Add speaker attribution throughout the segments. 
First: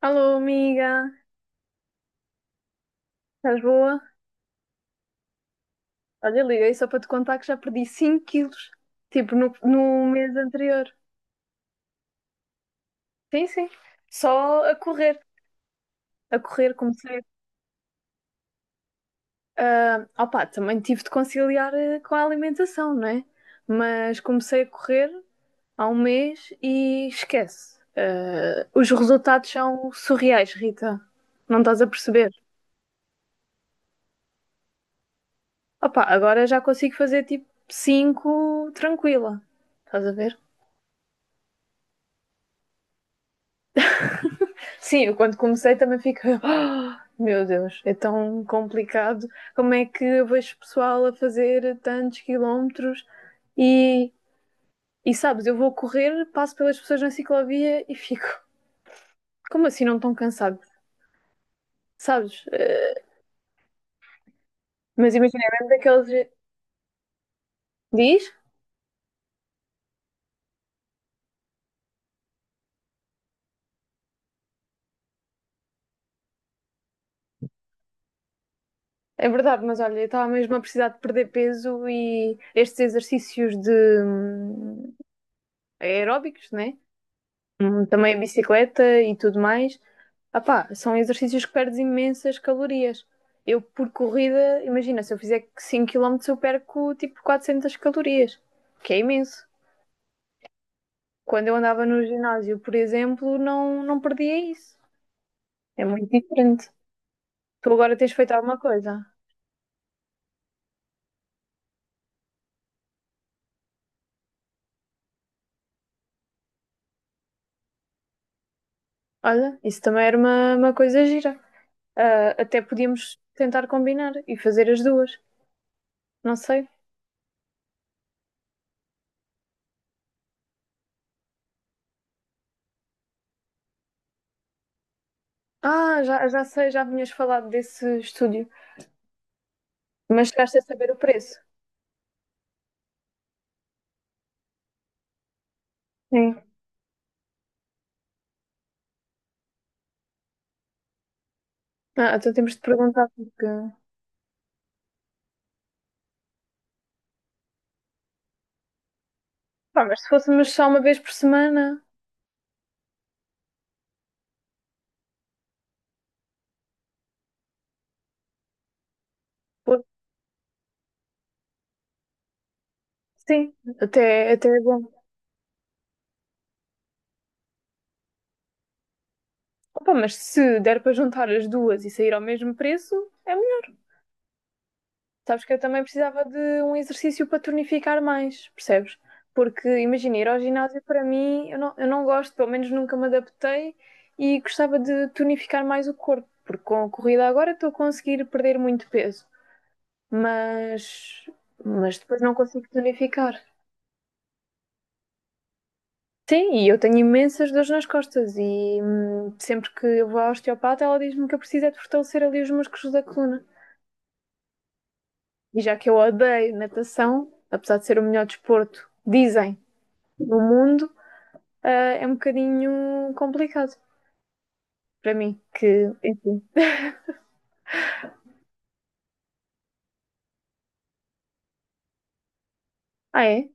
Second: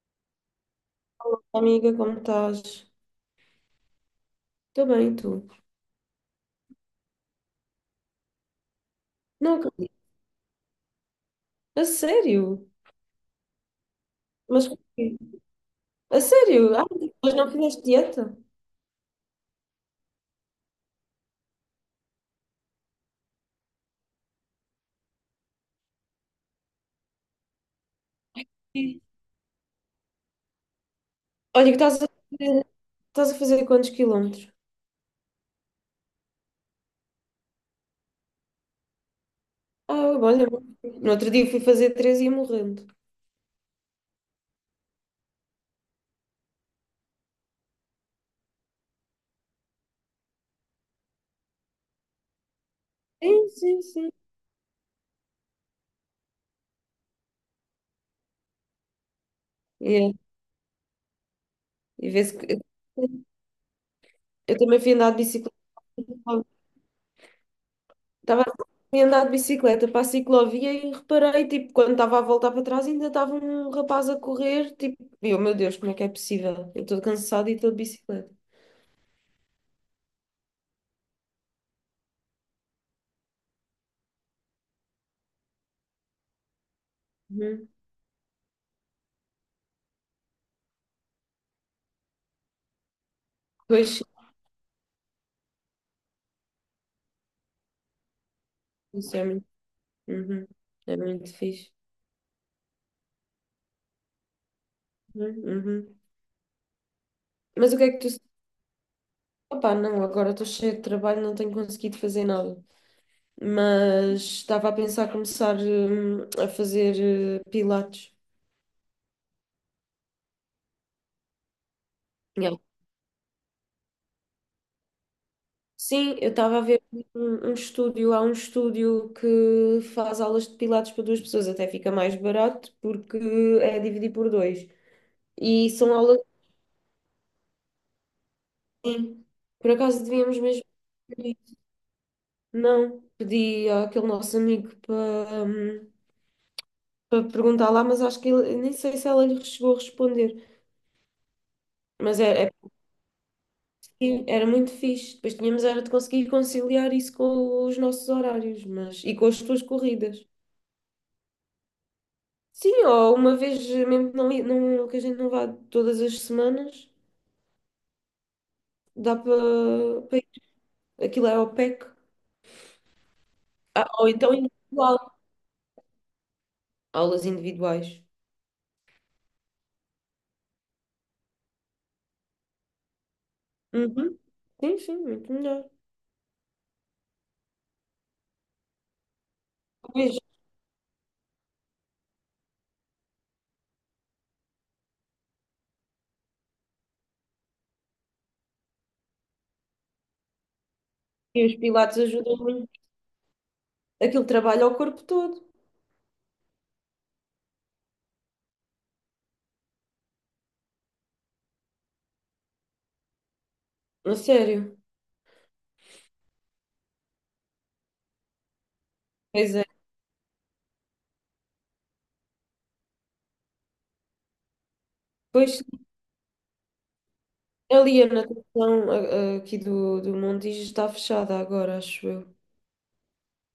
Speaker 1: Alô, amiga,
Speaker 2: Olá, Amiga, como estás?
Speaker 1: estás boa?
Speaker 2: Estou bem, tu?
Speaker 1: Olha, liguei só para te contar que já perdi 5 quilos, tipo no,
Speaker 2: Não acredito.
Speaker 1: no mês anterior.
Speaker 2: A sério?
Speaker 1: Sim, sim, só
Speaker 2: Mas
Speaker 1: a
Speaker 2: porquê?
Speaker 1: correr.
Speaker 2: A
Speaker 1: A correr
Speaker 2: sério? Ah,
Speaker 1: comecei.
Speaker 2: mas não fizeste dieta?
Speaker 1: Ah, opá, também tive de conciliar com a alimentação, não é? Mas comecei a correr há um mês e esquece. Ah, os
Speaker 2: Sim.
Speaker 1: resultados são surreais, Rita. Não
Speaker 2: Olha, que
Speaker 1: estás a perceber?
Speaker 2: estás a fazer quantos quilómetros?
Speaker 1: Opá, agora já consigo fazer tipo 5 tranquila. Estás a
Speaker 2: Ah,
Speaker 1: ver?
Speaker 2: olha, no outro dia fui fazer três e ia morrendo.
Speaker 1: Sim, eu quando comecei também fico. Meu Deus, é tão complicado. Como é que eu vejo pessoal a fazer tantos quilómetros
Speaker 2: Sim, sim, sim.
Speaker 1: e, e sabes, eu vou correr, passo pelas pessoas na ciclovia e fico. Como assim não
Speaker 2: É.
Speaker 1: tão cansado?
Speaker 2: E vê-se
Speaker 1: Sabes?
Speaker 2: que
Speaker 1: Eh,
Speaker 2: eu também fui andar
Speaker 1: mas
Speaker 2: de
Speaker 1: imagina, é
Speaker 2: bicicleta.
Speaker 1: mesmo daqueles. Diz?
Speaker 2: Estava a andar de bicicleta para a ciclovia e reparei, tipo, quando estava a voltar para trás, ainda estava um rapaz a correr, tipo, e eu, meu Deus, como é que é possível? Eu estou cansada e estou de bicicleta.
Speaker 1: É verdade, mas olha, eu estava mesmo a precisar de perder peso e estes exercícios de hum, aeróbicos, né?
Speaker 2: Uhum.
Speaker 1: Também a bicicleta e tudo mais. Ah pá, são exercícios que perdes imensas calorias. Eu, por
Speaker 2: Pois,
Speaker 1: corrida, imagina, se eu fizer 5 quilómetros, eu perco tipo 400 calorias, que é
Speaker 2: isso é muito,
Speaker 1: imenso.
Speaker 2: uhum. É muito
Speaker 1: Quando eu
Speaker 2: fixe.
Speaker 1: andava no ginásio, por exemplo, não perdia isso.
Speaker 2: Uhum.
Speaker 1: É
Speaker 2: Uhum.
Speaker 1: muito diferente. Tu
Speaker 2: Mas o que é
Speaker 1: agora
Speaker 2: que tu...
Speaker 1: tens feito alguma coisa.
Speaker 2: Opá, não, agora estou cheia de trabalho, não tenho conseguido fazer nada. Mas estava a pensar começar, a fazer, pilates.
Speaker 1: Olha, isso também era uma coisa gira. Ah, até podíamos tentar combinar e fazer as duas.
Speaker 2: Sim, eu
Speaker 1: Não
Speaker 2: estava a
Speaker 1: sei.
Speaker 2: ver um estúdio, há um estúdio que faz aulas de pilates para duas pessoas, até fica mais barato porque é dividir por dois. E são
Speaker 1: Ah,
Speaker 2: aulas,
Speaker 1: já sei, já vinhas falado desse estúdio.
Speaker 2: sim. Por acaso
Speaker 1: Mas
Speaker 2: devíamos
Speaker 1: chegaste
Speaker 2: mesmo
Speaker 1: a saber o preço.
Speaker 2: pedir. Não, pedi àquele nosso amigo para,
Speaker 1: Sim.
Speaker 2: para perguntar lá, mas acho que ele, nem sei se ela lhe chegou a responder.
Speaker 1: Ah,
Speaker 2: Mas
Speaker 1: então
Speaker 2: é,
Speaker 1: temos de perguntar porque.
Speaker 2: Era muito fixe. Depois tínhamos era de conseguir conciliar isso com os nossos horários, mas e com as tuas
Speaker 1: Pá, mas se
Speaker 2: corridas.
Speaker 1: fôssemos só uma vez por semana,
Speaker 2: Sim, ou uma vez, mesmo não, que a gente não vá todas as semanas, dá para.
Speaker 1: pô,
Speaker 2: Aquilo é ao PEC.
Speaker 1: sim,
Speaker 2: Ah, ou
Speaker 1: até,
Speaker 2: então
Speaker 1: até é bom.
Speaker 2: individual. Aulas individuais.
Speaker 1: Opa, mas se der para juntar as duas e sair ao mesmo preço, é melhor.
Speaker 2: Uhum. Sim, sim, muito
Speaker 1: Sabes que eu
Speaker 2: melhor.
Speaker 1: também precisava de um exercício para tonificar mais, percebes? Porque imagina,
Speaker 2: Pois,
Speaker 1: ir ao ginásio para mim, eu não gosto, pelo menos nunca me adaptei e gostava de tonificar mais o corpo, porque com a corrida agora estou a conseguir perder muito peso, mas,
Speaker 2: e os
Speaker 1: mas
Speaker 2: pilates
Speaker 1: depois não
Speaker 2: ajudam
Speaker 1: consigo
Speaker 2: muito.
Speaker 1: tonificar.
Speaker 2: Aquilo trabalha o corpo todo.
Speaker 1: Sim, e eu tenho imensas dores nas costas e sempre que eu vou ao osteopata ela diz-me que eu preciso é de fortalecer ali os músculos da coluna.
Speaker 2: A sério.
Speaker 1: E já que eu odeio natação, apesar de ser o melhor desporto,
Speaker 2: Pois
Speaker 1: dizem,
Speaker 2: é.
Speaker 1: no mundo, ah, é um bocadinho complicado para mim,
Speaker 2: Pois,
Speaker 1: que, enfim.
Speaker 2: ali a natação aqui do Montijo está fechada agora, acho eu.
Speaker 1: Ah, é?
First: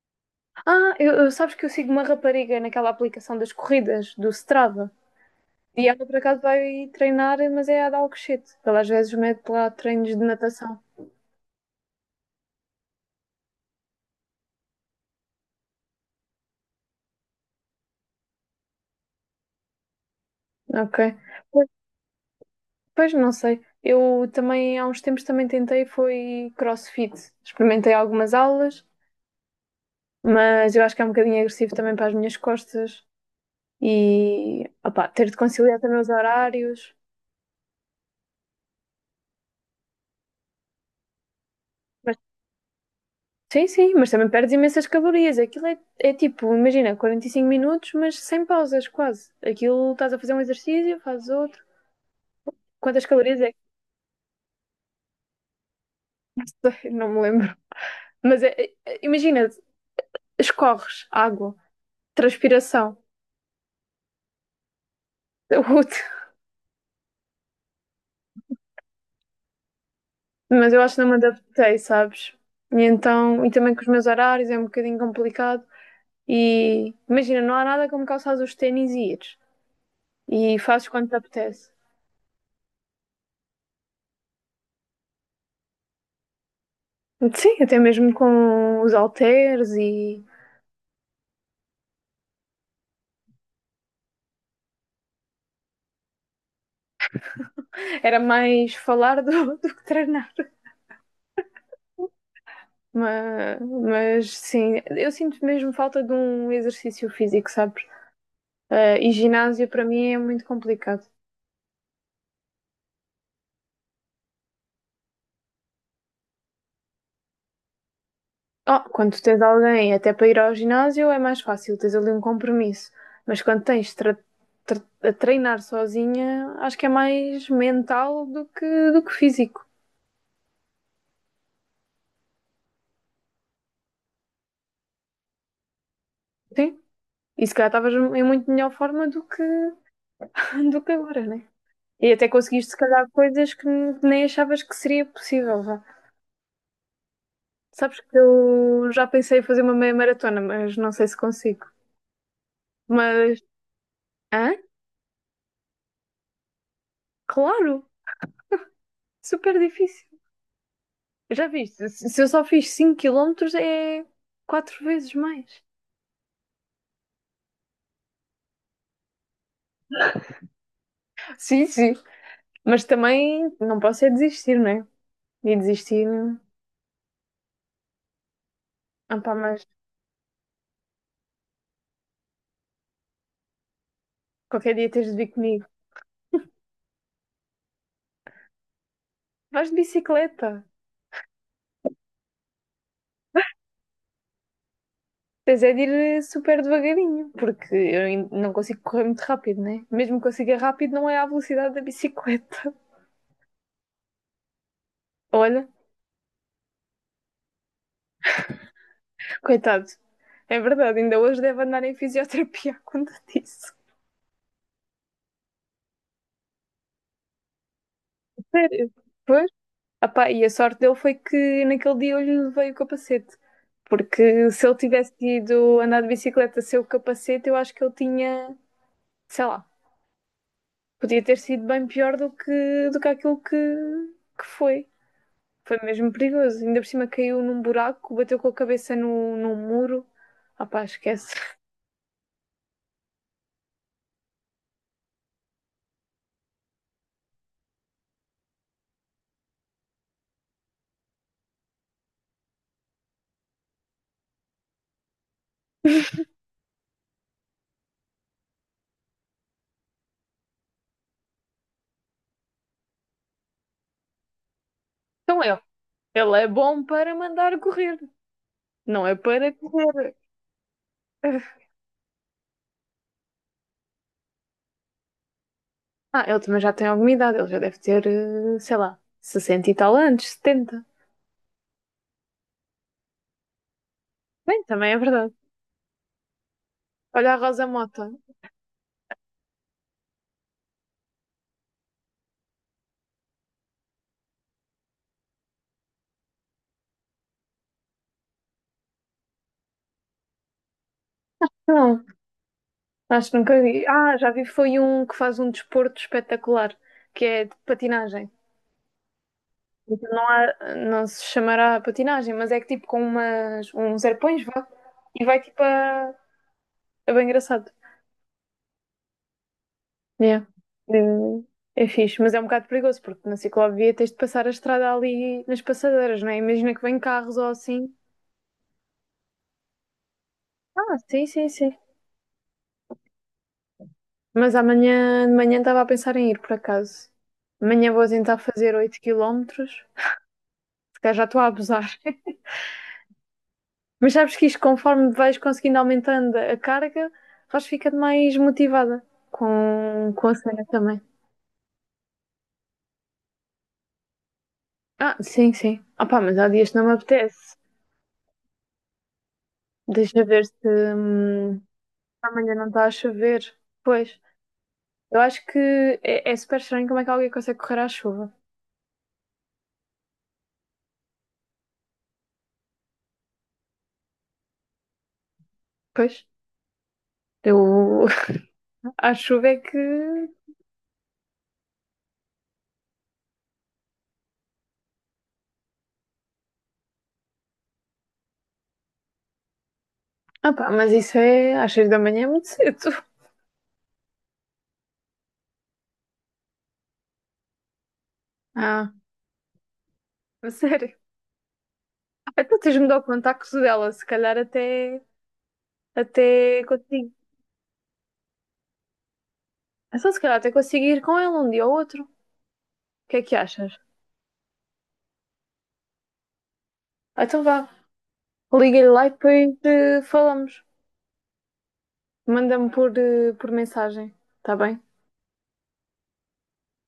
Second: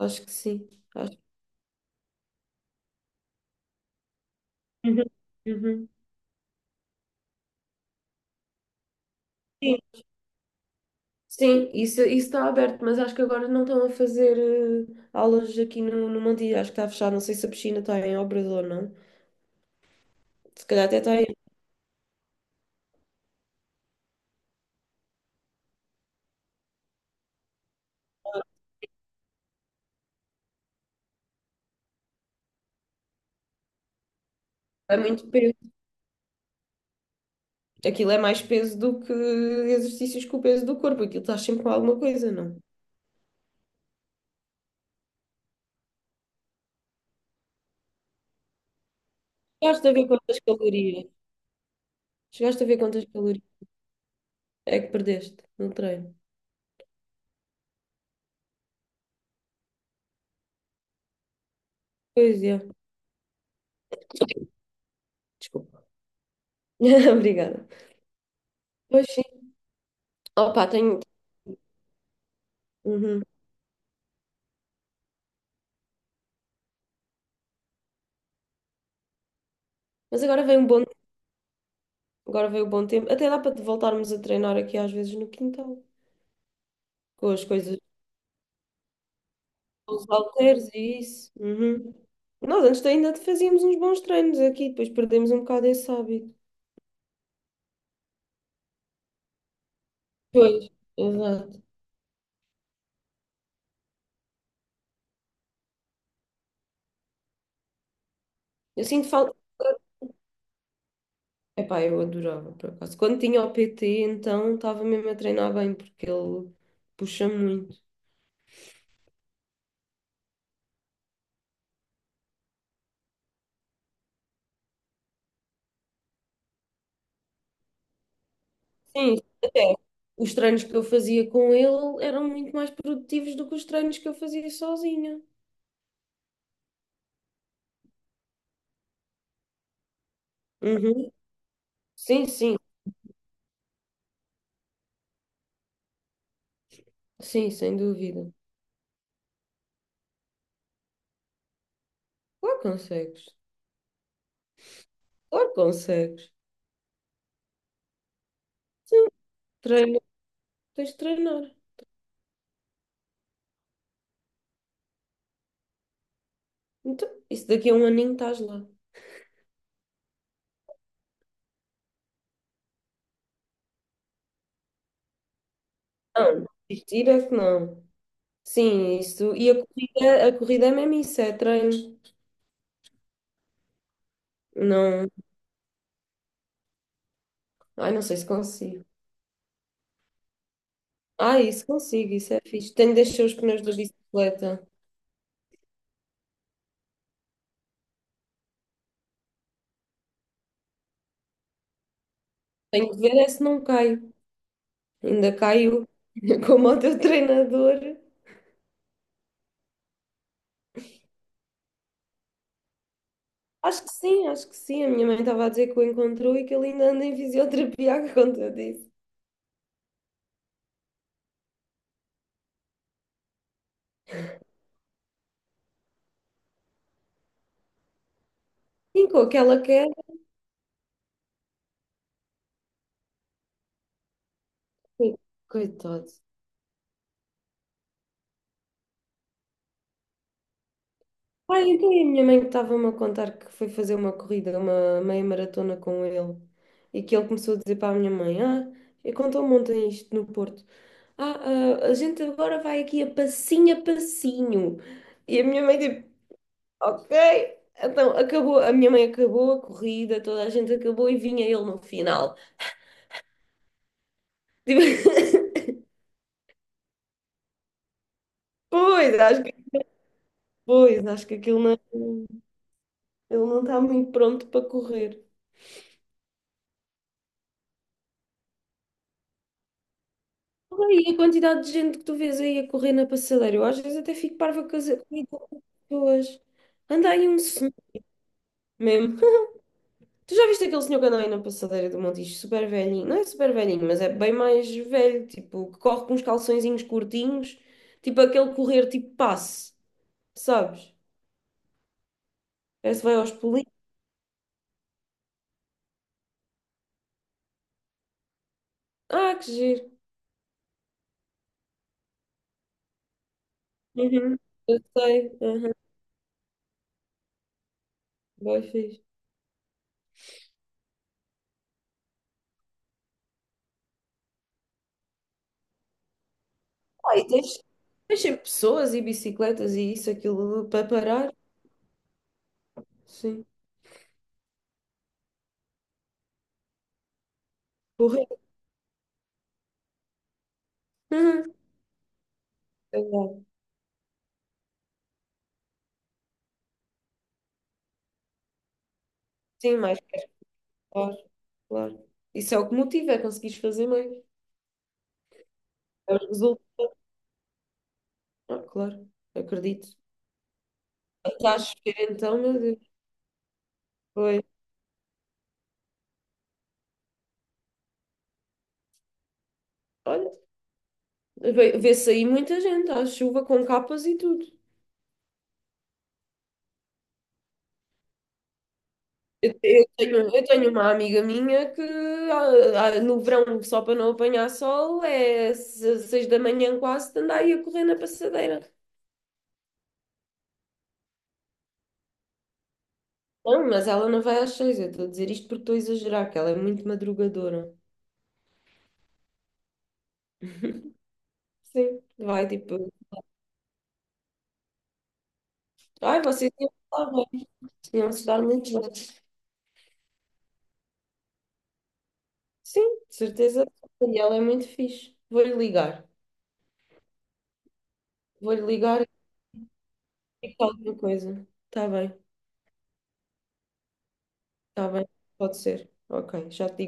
Speaker 2: Acho que sim.
Speaker 1: Ah,
Speaker 2: Acho.
Speaker 1: sabes que eu sigo uma rapariga naquela aplicação das corridas, do Strava,
Speaker 2: Uhum.
Speaker 1: e
Speaker 2: Uhum.
Speaker 1: ela por acaso vai treinar, mas é a dar o cochete. Ela às vezes mete lá
Speaker 2: Sim.
Speaker 1: treinos de natação.
Speaker 2: Sim, isso está aberto, mas acho que agora não estão a fazer aulas aqui no Mandiri, acho que está fechado, não sei se a piscina está em obras ou não. Se calhar
Speaker 1: Ok.
Speaker 2: até está em...
Speaker 1: Pois não sei. Eu também há uns tempos também tentei foi CrossFit. Experimentei algumas aulas, mas eu acho que é um bocadinho agressivo também para as minhas costas e
Speaker 2: É
Speaker 1: opá,
Speaker 2: muito
Speaker 1: ter de
Speaker 2: peso.
Speaker 1: conciliar também os horários.
Speaker 2: Aquilo é mais peso do que exercícios com o peso do corpo, aquilo estás sempre com alguma
Speaker 1: Mas
Speaker 2: coisa, não?
Speaker 1: sim, sim, mas também perdes imensas calorias. Aquilo é tipo, imagina, 45 minutos, mas sem pausas, quase.
Speaker 2: Chegaste
Speaker 1: Aquilo
Speaker 2: a ver
Speaker 1: estás a fazer um
Speaker 2: quantas
Speaker 1: exercício,
Speaker 2: calorias?
Speaker 1: fazes outro.
Speaker 2: Chegaste a ver
Speaker 1: Quantas
Speaker 2: quantas
Speaker 1: calorias
Speaker 2: calorias
Speaker 1: é
Speaker 2: é que perdeste no treino?
Speaker 1: que não me lembro. Mas imagina, escorres água,
Speaker 2: Pois é.
Speaker 1: transpiração.
Speaker 2: Desculpa. Obrigada. Pois sim. Opa,
Speaker 1: Mas eu acho
Speaker 2: tenho.
Speaker 1: que não me adaptei, sabes? E
Speaker 2: Uhum.
Speaker 1: então, e também com os meus horários é um bocadinho complicado. E imagina, não há nada como calçar os ténis e ires.
Speaker 2: Mas agora
Speaker 1: E
Speaker 2: vem um bom,
Speaker 1: fazes quando te apetece.
Speaker 2: Agora vem o bom tempo. Até dá para voltarmos a treinar aqui às vezes no quintal. Com as
Speaker 1: Sim, até
Speaker 2: coisas,
Speaker 1: mesmo com os halteres
Speaker 2: com os
Speaker 1: e
Speaker 2: halteres e isso. Uhum. Nós antes ainda fazíamos uns bons treinos aqui, depois perdemos um bocado esse hábito.
Speaker 1: era mais falar do, do que treinar.
Speaker 2: Pois, exato.
Speaker 1: Mas sim, eu sinto mesmo falta de um exercício físico, sabes?
Speaker 2: Eu
Speaker 1: Eh,
Speaker 2: sinto
Speaker 1: e
Speaker 2: falta.
Speaker 1: ginásio para mim é muito complicado.
Speaker 2: Epá, eu adorava, por acaso. Quando tinha o PT, então estava mesmo a treinar bem, porque ele puxa muito.
Speaker 1: Oh, quando tens alguém até para ir ao ginásio é mais fácil, tens ali um compromisso. Mas quando tens de a treinar sozinha, acho que é mais mental do que
Speaker 2: Sim,
Speaker 1: físico.
Speaker 2: até os treinos que eu fazia com ele eram muito mais produtivos do que os treinos que eu fazia sozinha.
Speaker 1: Sim? E se calhar estavas em muito melhor forma do que, do que
Speaker 2: Uhum.
Speaker 1: agora, né? E
Speaker 2: Sim,
Speaker 1: até
Speaker 2: sim,
Speaker 1: conseguiste, se calhar, coisas que nem achavas que seria possível. Vá.
Speaker 2: sim, sem
Speaker 1: Sabes que
Speaker 2: dúvida.
Speaker 1: eu já pensei em fazer uma meia maratona, mas não sei se consigo.
Speaker 2: Claro que consegues.
Speaker 1: Mas, hã?
Speaker 2: Claro que consegues.
Speaker 1: Claro,
Speaker 2: Sim,
Speaker 1: super
Speaker 2: treino.
Speaker 1: difícil.
Speaker 2: Tens de treinar.
Speaker 1: Já viste? Se eu só fiz 5 quilómetros é quatro vezes mais.
Speaker 2: Então, isso daqui a um aninho estás lá.
Speaker 1: Sim, sim. Mas também não posso é desistir, não é? E desistir.
Speaker 2: Não, desistir é que não. Sim,
Speaker 1: Ah, pá,
Speaker 2: isso. E
Speaker 1: mas
Speaker 2: a corrida é mesmo isso, é treino.
Speaker 1: qualquer dia tens
Speaker 2: Não.
Speaker 1: de vir comigo.
Speaker 2: Ai, não sei se consigo.
Speaker 1: Vais de bicicleta.
Speaker 2: Ah, isso consigo, isso é fixe. Tenho de deixar os pneus da bicicleta.
Speaker 1: Tens é de ir super devagarinho, porque eu não consigo correr muito rápido, né? Mesmo que consiga rápido, não é à velocidade da bicicleta.
Speaker 2: Tenho de ver é se não caio. Ainda
Speaker 1: Olha,
Speaker 2: caio como o teu treinador.
Speaker 1: coitado, é verdade, ainda hoje deve andar em fisioterapia quando disse.
Speaker 2: Acho que sim, acho que sim. A minha mãe estava a dizer que o encontrou e que ele ainda anda em fisioterapia, quando eu
Speaker 1: Sério?
Speaker 2: disse.
Speaker 1: Pois. Ah pá, e a sorte dele foi que naquele dia eu lhe levei o capacete. Porque se ele tivesse ido andar de bicicleta sem o capacete, eu acho que ele tinha,
Speaker 2: Sim, com
Speaker 1: sei
Speaker 2: aquela
Speaker 1: lá,
Speaker 2: queda.
Speaker 1: podia ter sido bem pior do que, aquilo que foi. Foi
Speaker 2: Coitado.
Speaker 1: mesmo perigoso. Ainda por cima caiu num buraco, bateu com a cabeça no, num muro. Ah pá, esquece.
Speaker 2: Ah, então e a minha mãe estava-me a contar que foi fazer uma corrida, uma meia maratona com ele, e que ele começou a dizer para a minha mãe: Ah, e contou-me ontem isto no Porto: Ah, ah, a gente agora vai aqui a passinho a passinho. E a minha mãe, tipo, ok. Então acabou, a minha mãe acabou a corrida, toda a gente acabou e vinha ele no final. Tipo,
Speaker 1: Então eu, ele é bom para mandar correr, não é
Speaker 2: pois, acho
Speaker 1: para
Speaker 2: que,
Speaker 1: correr.
Speaker 2: pois, acho que aquilo não, ele não está muito pronto para correr.
Speaker 1: Ah, ele também já tem alguma idade, ele já deve ter, sei lá, 60 e tal anos, 70.
Speaker 2: E a quantidade de gente que tu vês aí a correr na passadeira, eu às vezes até fico
Speaker 1: Bem,
Speaker 2: parva
Speaker 1: também
Speaker 2: com
Speaker 1: é
Speaker 2: a idade
Speaker 1: verdade.
Speaker 2: das pessoas. Anda aí
Speaker 1: Olha a
Speaker 2: um
Speaker 1: Rosa
Speaker 2: senhor
Speaker 1: Mota.
Speaker 2: mesmo. Tu já viste aquele senhor que anda aí na passadeira do Montijo, super velhinho? Não é super velhinho, mas é bem mais velho, tipo, que corre com uns calçõezinhos curtinhos, tipo aquele correr tipo passe, sabes?
Speaker 1: Não,
Speaker 2: Parece que vai
Speaker 1: acho
Speaker 2: aos
Speaker 1: que nunca
Speaker 2: pulinhos.
Speaker 1: vi. Ah, já vi, foi um que faz um desporto espetacular, que é de patinagem.
Speaker 2: Ah, que giro.
Speaker 1: Então não há, não se chamará patinagem, mas é que tipo com umas, uns
Speaker 2: Uhum.
Speaker 1: arpões, vá,
Speaker 2: Eu
Speaker 1: e
Speaker 2: sei.
Speaker 1: vai tipo
Speaker 2: Uhum.
Speaker 1: a... É bem engraçado.
Speaker 2: Bem fixe.
Speaker 1: Yeah. É fixe, mas é um bocado perigoso, porque na ciclovia tens de passar a estrada ali nas passadeiras, não é? Imagina que vem
Speaker 2: Ah,
Speaker 1: carros ou assim.
Speaker 2: tens sempre pessoas e bicicletas e isso, aquilo para
Speaker 1: Ah, sim,
Speaker 2: parar.
Speaker 1: sim, sim.
Speaker 2: Sim.
Speaker 1: Mas amanhã de manhã estava a pensar em ir, por acaso. Amanhã vou
Speaker 2: Correr.
Speaker 1: tentar fazer 8 quilómetros, porque já estou a
Speaker 2: Uhum.
Speaker 1: abusar. Mas sabes que isto, conforme vais conseguindo aumentando a carga, vais ficando mais motivada
Speaker 2: Sim, mais
Speaker 1: com a cena também.
Speaker 2: claro, claro. Isso é o que motiva, é conseguires fazer mais.
Speaker 1: Ah, sim, sim. Ah
Speaker 2: É
Speaker 1: pá,
Speaker 2: os
Speaker 1: mas há dias que
Speaker 2: resultados.
Speaker 1: não me apetece.
Speaker 2: Ah, claro, acredito.
Speaker 1: Deixa ver se
Speaker 2: Está a
Speaker 1: hum,
Speaker 2: chover então, meu
Speaker 1: amanhã não está a
Speaker 2: Deus.
Speaker 1: chover. Pois,
Speaker 2: Pois,
Speaker 1: eu acho que é super estranho como é que alguém consegue correr à chuva.
Speaker 2: olha, vê-se aí muita gente à chuva com capas e tudo.
Speaker 1: Pois, eu... à chuva é que...
Speaker 2: Eu tenho uma amiga minha que no verão, só para não apanhar sol, é seis da manhã quase, de andar aí a correr na passadeira.
Speaker 1: Ah pá, mas isso é às seis da manhã é muito cedo.
Speaker 2: Não, mas ela não vai às seis, eu estou a dizer isto porque estou a exagerar, que ela é muito madrugadora.
Speaker 1: Ah, a sério.
Speaker 2: Sim,
Speaker 1: Ah,
Speaker 2: vai
Speaker 1: então
Speaker 2: tipo,
Speaker 1: tens-me de dar o contacto dela, se calhar até
Speaker 2: ai, vocês
Speaker 1: Até
Speaker 2: iam lá,
Speaker 1: consigo.
Speaker 2: não se dá muito bem.
Speaker 1: Então, se calhar até consigo ir com ele um dia ou outro. O
Speaker 2: Sim, de
Speaker 1: que é que
Speaker 2: certeza.
Speaker 1: achas?
Speaker 2: E ela é muito fixe. Vou-lhe ligar.
Speaker 1: Ah, então vá.
Speaker 2: Vou-lhe
Speaker 1: Liga-lhe lá
Speaker 2: ligar
Speaker 1: e depois
Speaker 2: e
Speaker 1: falamos.
Speaker 2: digo alguma coisa. Está bem,
Speaker 1: Manda-me por mensagem. Está bem?
Speaker 2: está bem. Pode ser. Ok, já te digo.